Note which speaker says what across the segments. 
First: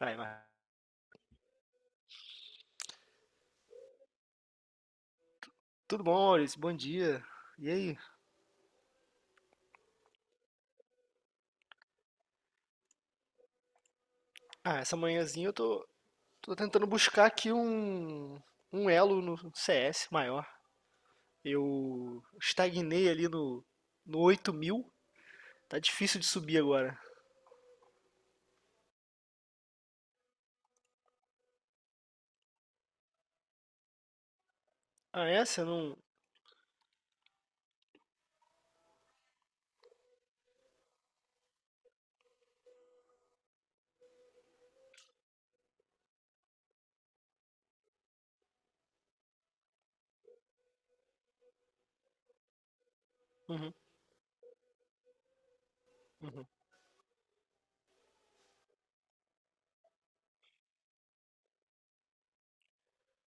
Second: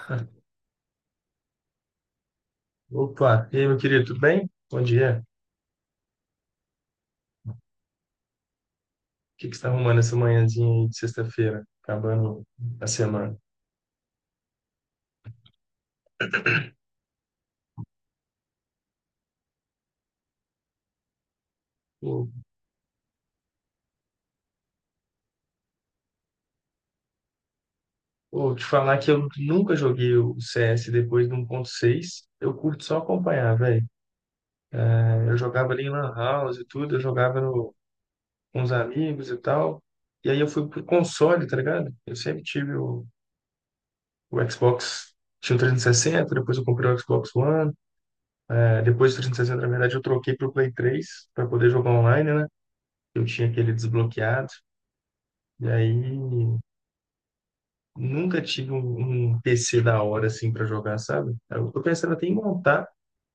Speaker 1: Aí, mas
Speaker 2: Opa, e aí, meu querido, tudo bem? Bom dia. O
Speaker 1: tudo bom, Maurício? Bom dia. E aí?
Speaker 2: que que você está arrumando essa manhãzinha aí de sexta-feira, acabando a semana?
Speaker 1: Ah, essa manhãzinha eu tô tentando buscar aqui um elo no CS maior. Eu
Speaker 2: Vou,
Speaker 1: estagnei ali no 8.000. Tá difícil de subir agora.
Speaker 2: vou te falar que eu nunca joguei o CS depois do 1.6. Eu curto só acompanhar, velho.
Speaker 1: Ah,
Speaker 2: É, eu
Speaker 1: essa? Eu
Speaker 2: jogava ali em
Speaker 1: não.
Speaker 2: Lan House e tudo, eu jogava com os amigos e tal. E aí eu fui pro console, tá ligado? Eu sempre tive o Xbox, tinha o 360, depois eu comprei o Xbox One. É, depois do 360, na verdade, eu troquei pro Play 3 para poder jogar online, né? Eu tinha aquele
Speaker 1: Uhum,
Speaker 2: desbloqueado. E
Speaker 1: uhum.
Speaker 2: aí, nunca tive um PC da hora, assim, para jogar, sabe? Eu tô pensando até em montar,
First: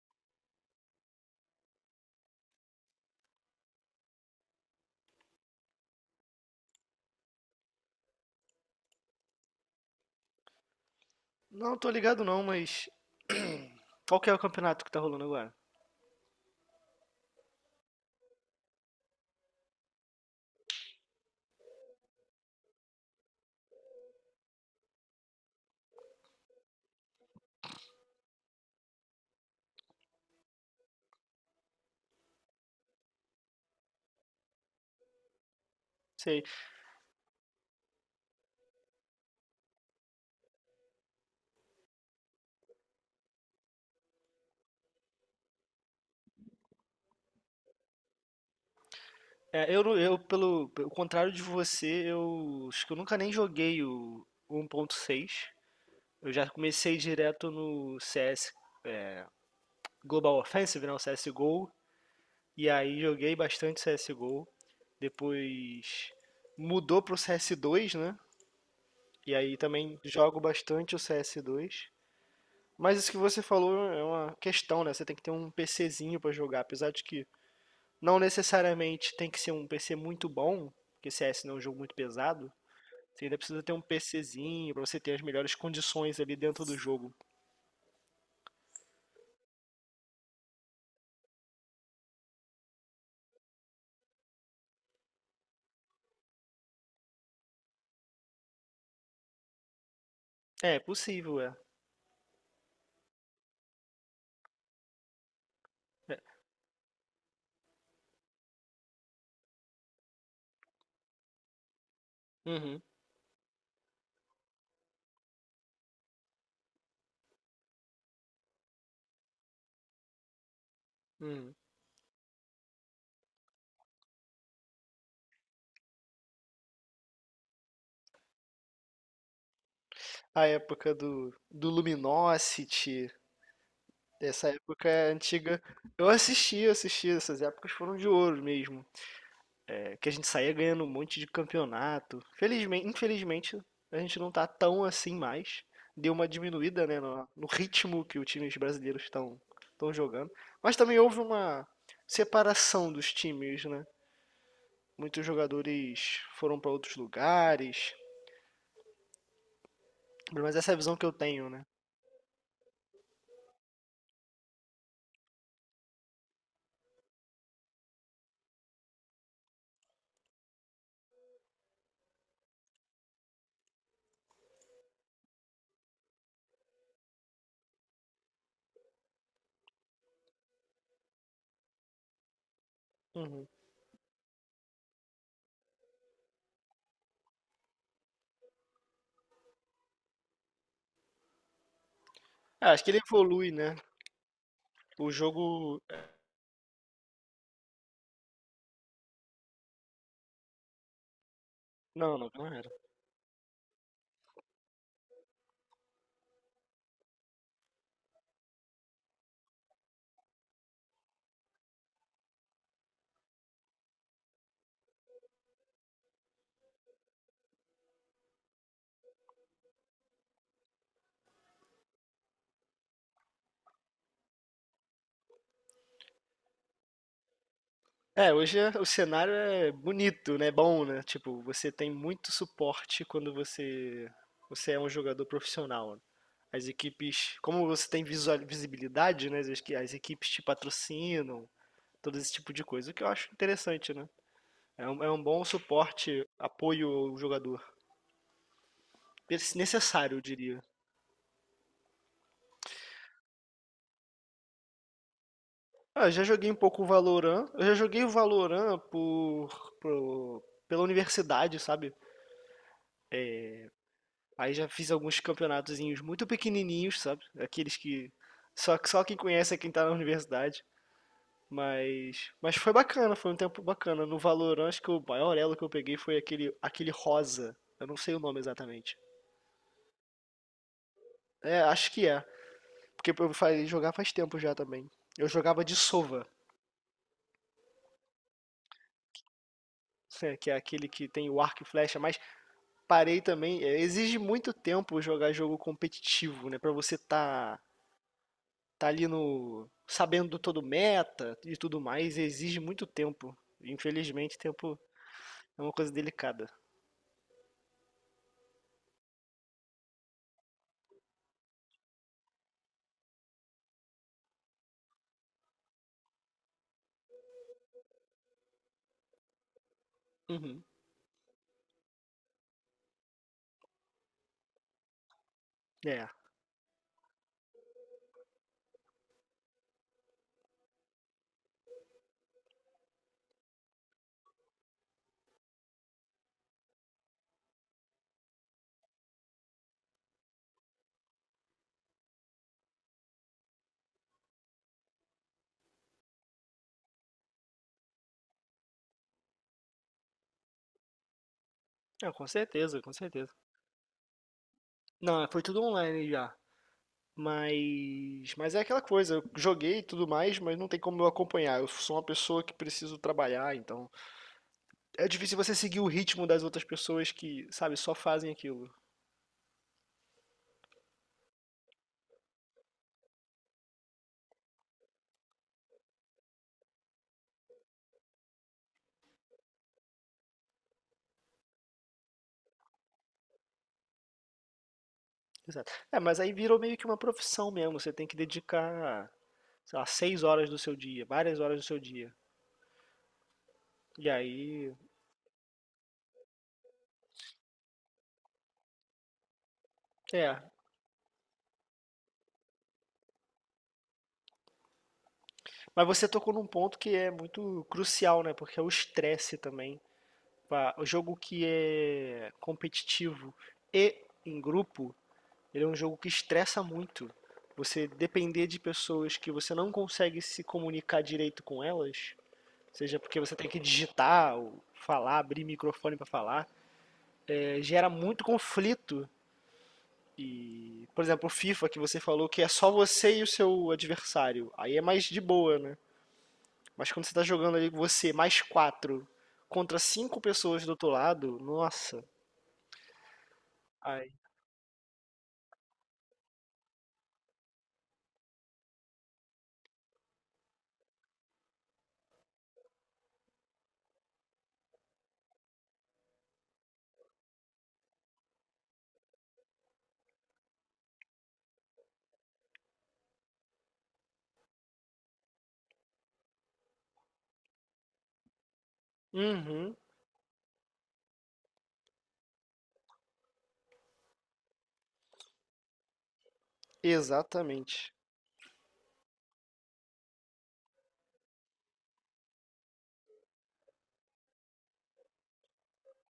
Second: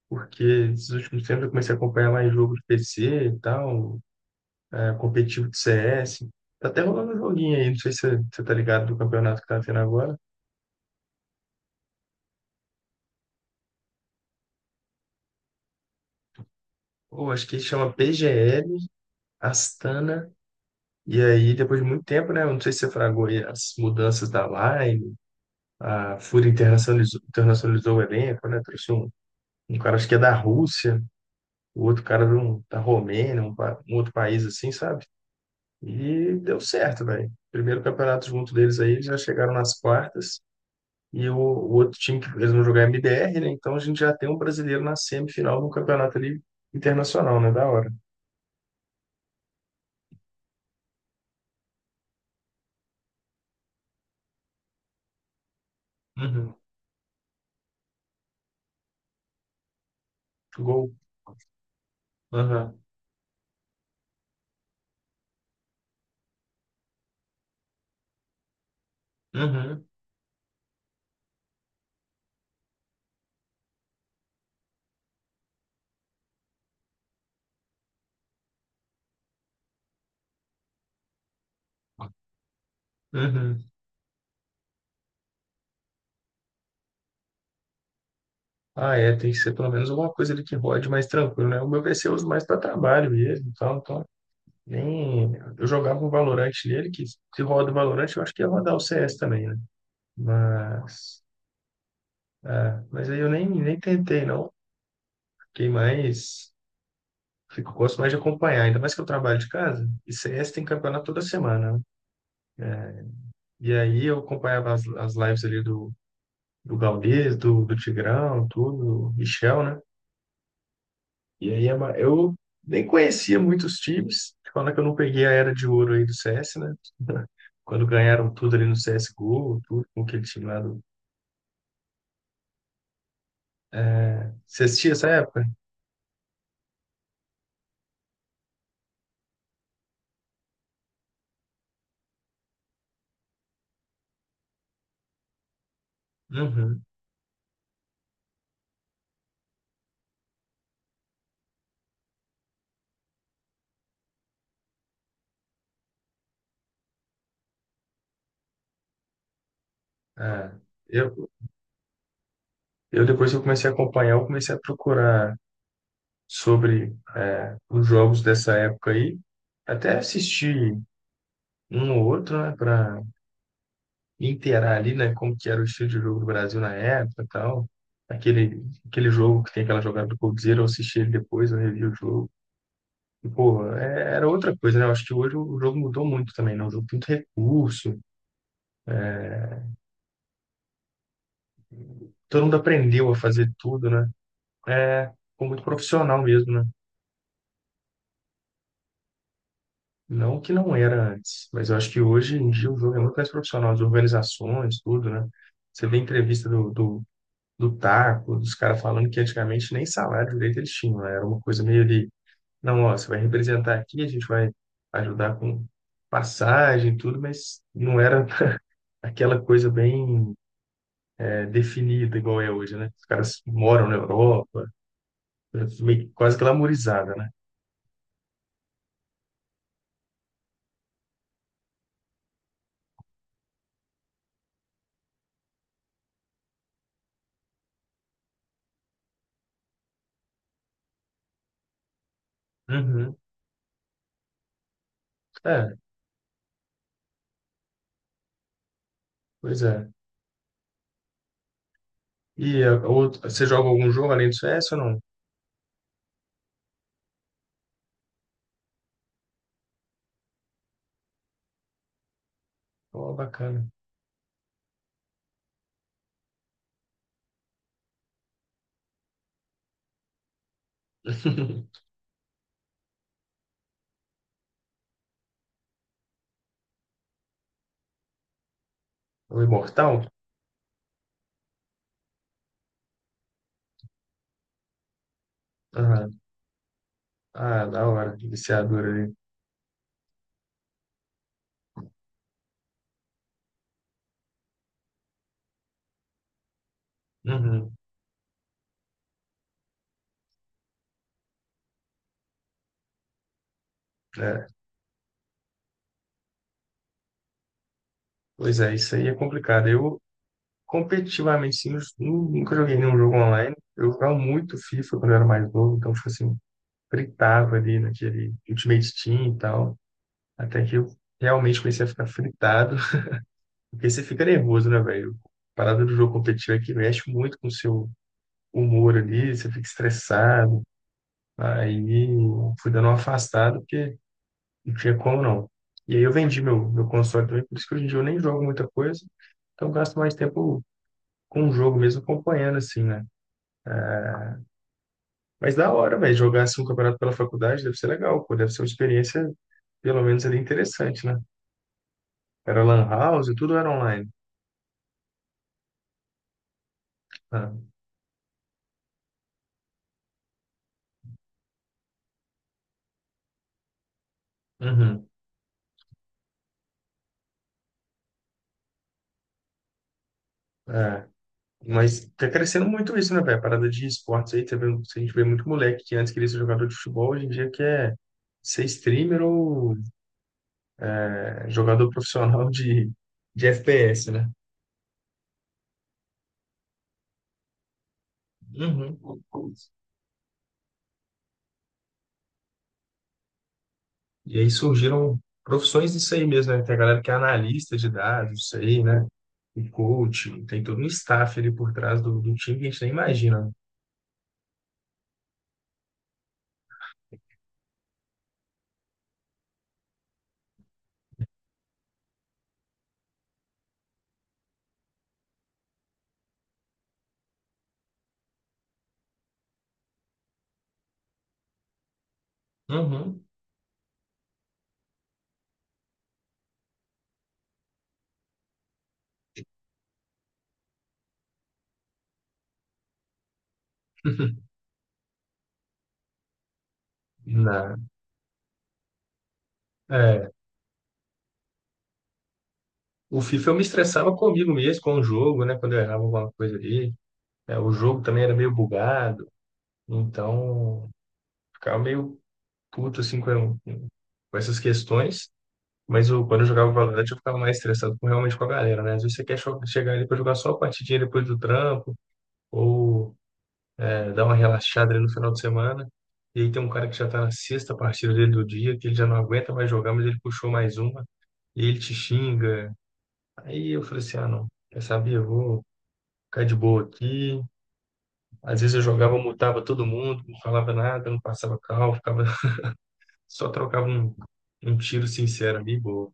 Speaker 2: porque esses últimos tempos eu comecei a acompanhar mais jogo de PC e tal, é, competitivo de CS. Tá até rolando um joguinho aí, não sei se você tá ligado do campeonato que tá tendo agora.
Speaker 1: Não, tô ligado não, mas. Qual que é o campeonato que tá rolando agora?
Speaker 2: Ou acho que chama PGL Astana. E aí, depois de muito tempo, né? Eu não sei se você fragou aí as mudanças da Line, a FURIA internacionalizou o elenco, né? Trouxe um cara, acho que é da Rússia. O outro cara da Romênia, um outro país assim, sabe? E
Speaker 1: Sei.
Speaker 2: deu certo, velho. Primeiro campeonato junto deles aí, eles já chegaram nas quartas. E o outro time que eles vão jogar é MBR, né? Então a gente já tem um brasileiro na semifinal de um campeonato ali internacional, né? Da hora.
Speaker 1: É, eu, não- eu, pelo contrário de você, eu acho que eu nunca nem joguei o 1.6. Eu já
Speaker 2: Uhum.
Speaker 1: comecei direto no CS Global Offensive,
Speaker 2: Gol.
Speaker 1: né, o CSGO, e
Speaker 2: Aham.
Speaker 1: aí joguei bastante CSGO. Depois mudou pro CS2, né? E aí
Speaker 2: Uhum.
Speaker 1: também jogo bastante o CS2. Mas isso que você falou é uma questão, né? Você tem que ter um PCzinho pra jogar, apesar de que não necessariamente tem que ser um PC muito bom, porque CS não é um jogo muito pesado. Você ainda precisa
Speaker 2: Uhum.
Speaker 1: ter um PCzinho pra você ter as melhores condições ali dentro do jogo.
Speaker 2: Ah, é, tem que ser pelo menos alguma coisa ali que rode mais tranquilo, né? O meu PC eu uso mais para trabalho mesmo, então nem eu jogava um Valorant nele, que se roda o Valorant, eu acho que ia rodar o CS também, né?
Speaker 1: É,
Speaker 2: Mas,
Speaker 1: possível, é.
Speaker 2: é, mas aí eu nem tentei, não. Fiquei
Speaker 1: É.
Speaker 2: mais. Fico, gosto mais de acompanhar, ainda mais que eu trabalho de casa. E CS tem campeonato toda semana, né?
Speaker 1: Uhum,
Speaker 2: E aí eu acompanhava as lives ali do Gaules, do Tigrão, tudo, do Michel, né? E
Speaker 1: uhum.
Speaker 2: aí eu nem conhecia muitos times. Falando que eu não peguei a era de ouro aí do CS, né? Quando ganharam tudo ali no CSGO, tudo com aquele time
Speaker 1: A
Speaker 2: lá do.
Speaker 1: época do Luminosity,
Speaker 2: É,
Speaker 1: essa
Speaker 2: você
Speaker 1: época
Speaker 2: assistia essa
Speaker 1: é
Speaker 2: época?
Speaker 1: antiga. Eu assisti, essas épocas foram de ouro mesmo. É, que a gente saía ganhando um monte de campeonato. Felizmente, infelizmente, a gente não tá tão assim mais. Deu uma
Speaker 2: Uhum.
Speaker 1: diminuída, né, no ritmo que os times brasileiros estão jogando. Mas também houve uma separação dos times, né? Muitos jogadores foram para outros lugares.
Speaker 2: É.
Speaker 1: Mas essa é a visão que eu
Speaker 2: Eu,
Speaker 1: tenho, né?
Speaker 2: eu depois que eu comecei a acompanhar, eu comecei a procurar sobre os jogos dessa época aí, até assistir um ou outro, né, para inteirar ali, né, como que era o estilo de jogo do Brasil na época, e tal. Aquele jogo que tem aquela jogada do Coldzera, eu assisti ele depois, eu revi o jogo. E,
Speaker 1: Uhum.
Speaker 2: pô, era outra coisa, né? Eu acho que hoje o jogo mudou muito também, né? O jogo tem muito recurso, todo mundo
Speaker 1: Ah, acho que ele
Speaker 2: aprendeu a
Speaker 1: evolui,
Speaker 2: fazer
Speaker 1: né?
Speaker 2: tudo, né? É,
Speaker 1: O
Speaker 2: ficou muito
Speaker 1: jogo.
Speaker 2: profissional mesmo, né? Não que não era antes, mas eu acho que
Speaker 1: Não, não,
Speaker 2: hoje
Speaker 1: não
Speaker 2: em
Speaker 1: era.
Speaker 2: dia o jogo é muito mais profissional, as organizações, tudo, né? Você vê entrevista do Taco, dos caras falando que antigamente nem salário direito eles tinham, né? Era uma coisa meio ali, não, ó, você vai representar aqui, a gente vai ajudar com passagem, e tudo, mas não era aquela coisa bem definida igual é hoje, né? Os caras moram na Europa, meio, quase glamourizada, né?
Speaker 1: É, hoje o cenário é bonito, né? Bom, né? Tipo, você tem muito suporte quando você é um jogador profissional, né. As equipes, como você tem visibilidade, né? As equipes te patrocinam, todo esse tipo de coisa, o que eu
Speaker 2: Uhum.
Speaker 1: acho interessante, né? É um bom
Speaker 2: É,
Speaker 1: suporte, apoio ao jogador.
Speaker 2: pois é.
Speaker 1: Necessário, eu diria.
Speaker 2: E você joga algum jogo além do CS ou não?
Speaker 1: Ah, eu já joguei um pouco o Valorant. Eu já joguei o Valorant pela universidade, sabe?
Speaker 2: Pô, bacana.
Speaker 1: Aí já fiz alguns campeonatozinhos muito pequenininhos, sabe? Aqueles que só quem conhece é quem tá na universidade. Mas foi bacana, foi um tempo bacana. No Valorant, acho que o maior elo que eu peguei foi aquele rosa. Eu não sei o nome exatamente.
Speaker 2: O Imortal?
Speaker 1: É, acho que é. Porque eu falei jogar faz tempo já também. Eu jogava de
Speaker 2: Aham.
Speaker 1: sova,
Speaker 2: Ah, da hora. Viciador ali.
Speaker 1: né, que é aquele que tem o arco e flecha, mas parei também. É, exige muito tempo jogar jogo competitivo, né? Pra você tá
Speaker 2: Uhum.
Speaker 1: tá ali no sabendo todo meta e tudo mais, exige muito tempo. Infelizmente,
Speaker 2: É.
Speaker 1: tempo é uma coisa delicada.
Speaker 2: Pois é, isso aí é complicado. Competitivamente, sim, eu nunca joguei nenhum jogo online. Eu jogava muito FIFA quando eu era mais novo, então, tipo assim, fritava ali naquele Ultimate Team e tal. Até
Speaker 1: Uhum.
Speaker 2: que eu realmente comecei a ficar fritado. Porque você fica nervoso, né, velho? A parada do
Speaker 1: É.
Speaker 2: jogo competitivo é que mexe muito com o seu humor ali, você fica estressado. Aí fui dando uma afastada, porque não tinha como não. E aí eu vendi meu console também, por isso que hoje em dia eu nem jogo muita coisa. Então eu gasto mais tempo com o jogo mesmo, acompanhando, assim, né? Mas da hora, velho, jogar assim um campeonato pela faculdade deve ser legal, pô, deve ser uma experiência, pelo menos ali, interessante, né?
Speaker 1: É, com
Speaker 2: Era
Speaker 1: certeza,
Speaker 2: lan
Speaker 1: com
Speaker 2: house
Speaker 1: certeza.
Speaker 2: e tudo era online.
Speaker 1: Não, foi tudo online já.
Speaker 2: Ah,
Speaker 1: Mas é aquela coisa, eu joguei e tudo mais, mas não tem como eu acompanhar. Eu sou uma pessoa que preciso trabalhar, então
Speaker 2: uhum,
Speaker 1: é difícil você seguir o ritmo das outras pessoas que, sabe, só fazem aquilo.
Speaker 2: é. Mas tá crescendo muito isso, né, velho? A parada de esportes aí, tá vendo? A gente vê muito moleque que antes queria ser jogador de futebol, hoje em dia quer ser streamer ou jogador profissional de FPS, né?
Speaker 1: Exato. É, mas aí virou meio que uma profissão mesmo. Você tem que
Speaker 2: Uhum.
Speaker 1: dedicar, sei lá, 6 horas do seu dia, várias horas do seu dia. E
Speaker 2: E aí
Speaker 1: aí,
Speaker 2: surgiram profissões disso aí mesmo, né? Tem a galera que é analista de dados, isso aí, né? O coach,
Speaker 1: é.
Speaker 2: tem todo um staff ali por trás do time que a gente nem imagina.
Speaker 1: Mas você tocou num ponto que é muito crucial, né? Porque é o estresse também. Pá, o jogo que é competitivo e em grupo, ele é um jogo que estressa muito. Você depender de pessoas que você não consegue se comunicar direito com elas, seja porque
Speaker 2: Uhum.
Speaker 1: você tem que digitar ou falar, abrir microfone para falar, gera muito conflito. E, por exemplo, o FIFA que você falou que é só você e o seu adversário. Aí é mais de boa, né? Mas quando você tá jogando ali
Speaker 2: Na,
Speaker 1: você mais quatro contra cinco
Speaker 2: é,
Speaker 1: pessoas do outro lado, nossa.
Speaker 2: o FIFA eu me
Speaker 1: Ai.
Speaker 2: estressava comigo mesmo, com o jogo, né? Quando eu errava alguma coisa ali. É, o jogo também era meio bugado, então ficava meio puto assim com essas questões. Mas eu, quando eu jogava Valorant, eu ficava mais estressado realmente com a galera, né? Às vezes você quer chegar ali para jogar só a partidinha depois do trampo, ou dar uma relaxada ali no final de semana. E aí tem um cara que já tá na sexta partida dele do dia, que ele já não aguenta mais
Speaker 1: Uhum,
Speaker 2: jogar, mas ele puxou mais uma, e ele te xinga. Aí eu falei assim: ah, não, quer saber? Eu vou ficar de boa aqui.
Speaker 1: exatamente.
Speaker 2: Às vezes eu jogava, mutava todo mundo, não falava nada, não passava cal ficava, só trocava um tiro sincero ali, boa.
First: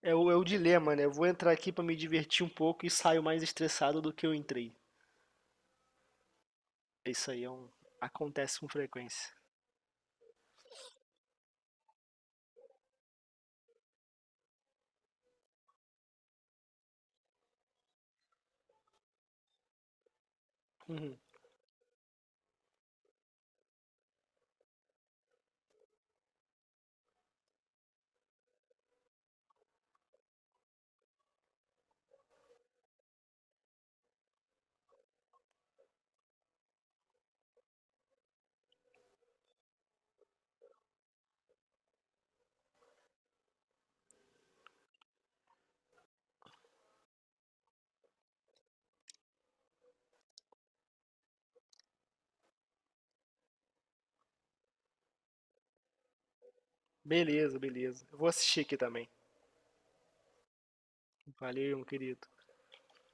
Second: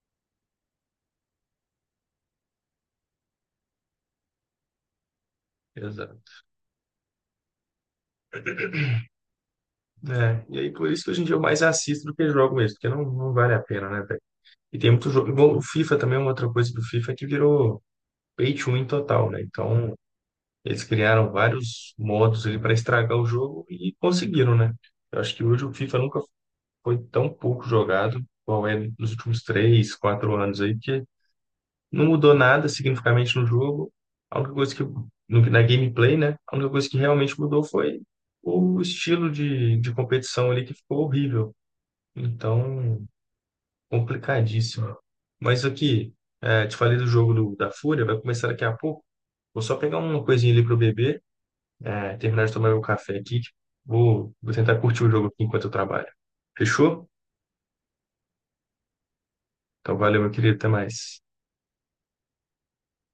Speaker 1: É o dilema, né? Eu vou entrar aqui pra me divertir um pouco e saio mais estressado do que eu entrei.
Speaker 2: Exato.
Speaker 1: Isso aí acontece com frequência.
Speaker 2: É, e aí por isso que hoje em dia eu mais assisto do que jogo mesmo, porque não, não vale a pena, né, velho? E tem muito jogo. Igual o FIFA também, é uma outra coisa do FIFA é que virou pay to win total, né? Então, eles
Speaker 1: Uhum.
Speaker 2: criaram vários modos ali para estragar o jogo e conseguiram, né? Eu acho que hoje o FIFA nunca foi tão pouco jogado, qual é nos últimos 3, 4 anos aí, que não mudou nada significativamente no jogo. A única coisa que, no, na gameplay, né? A única coisa que realmente mudou foi o estilo de competição ali que ficou horrível. Então, complicadíssimo. Mas aqui, é, te falei do jogo da Fúria, vai começar daqui a pouco. Vou só pegar uma coisinha ali para eu beber, é, terminar de tomar meu café aqui. Vou tentar curtir o jogo aqui enquanto eu trabalho. Fechou?
Speaker 1: Beleza, beleza. Eu vou assistir aqui também.
Speaker 2: Então, valeu, meu querido. Até mais.
Speaker 1: Valeu, meu querido.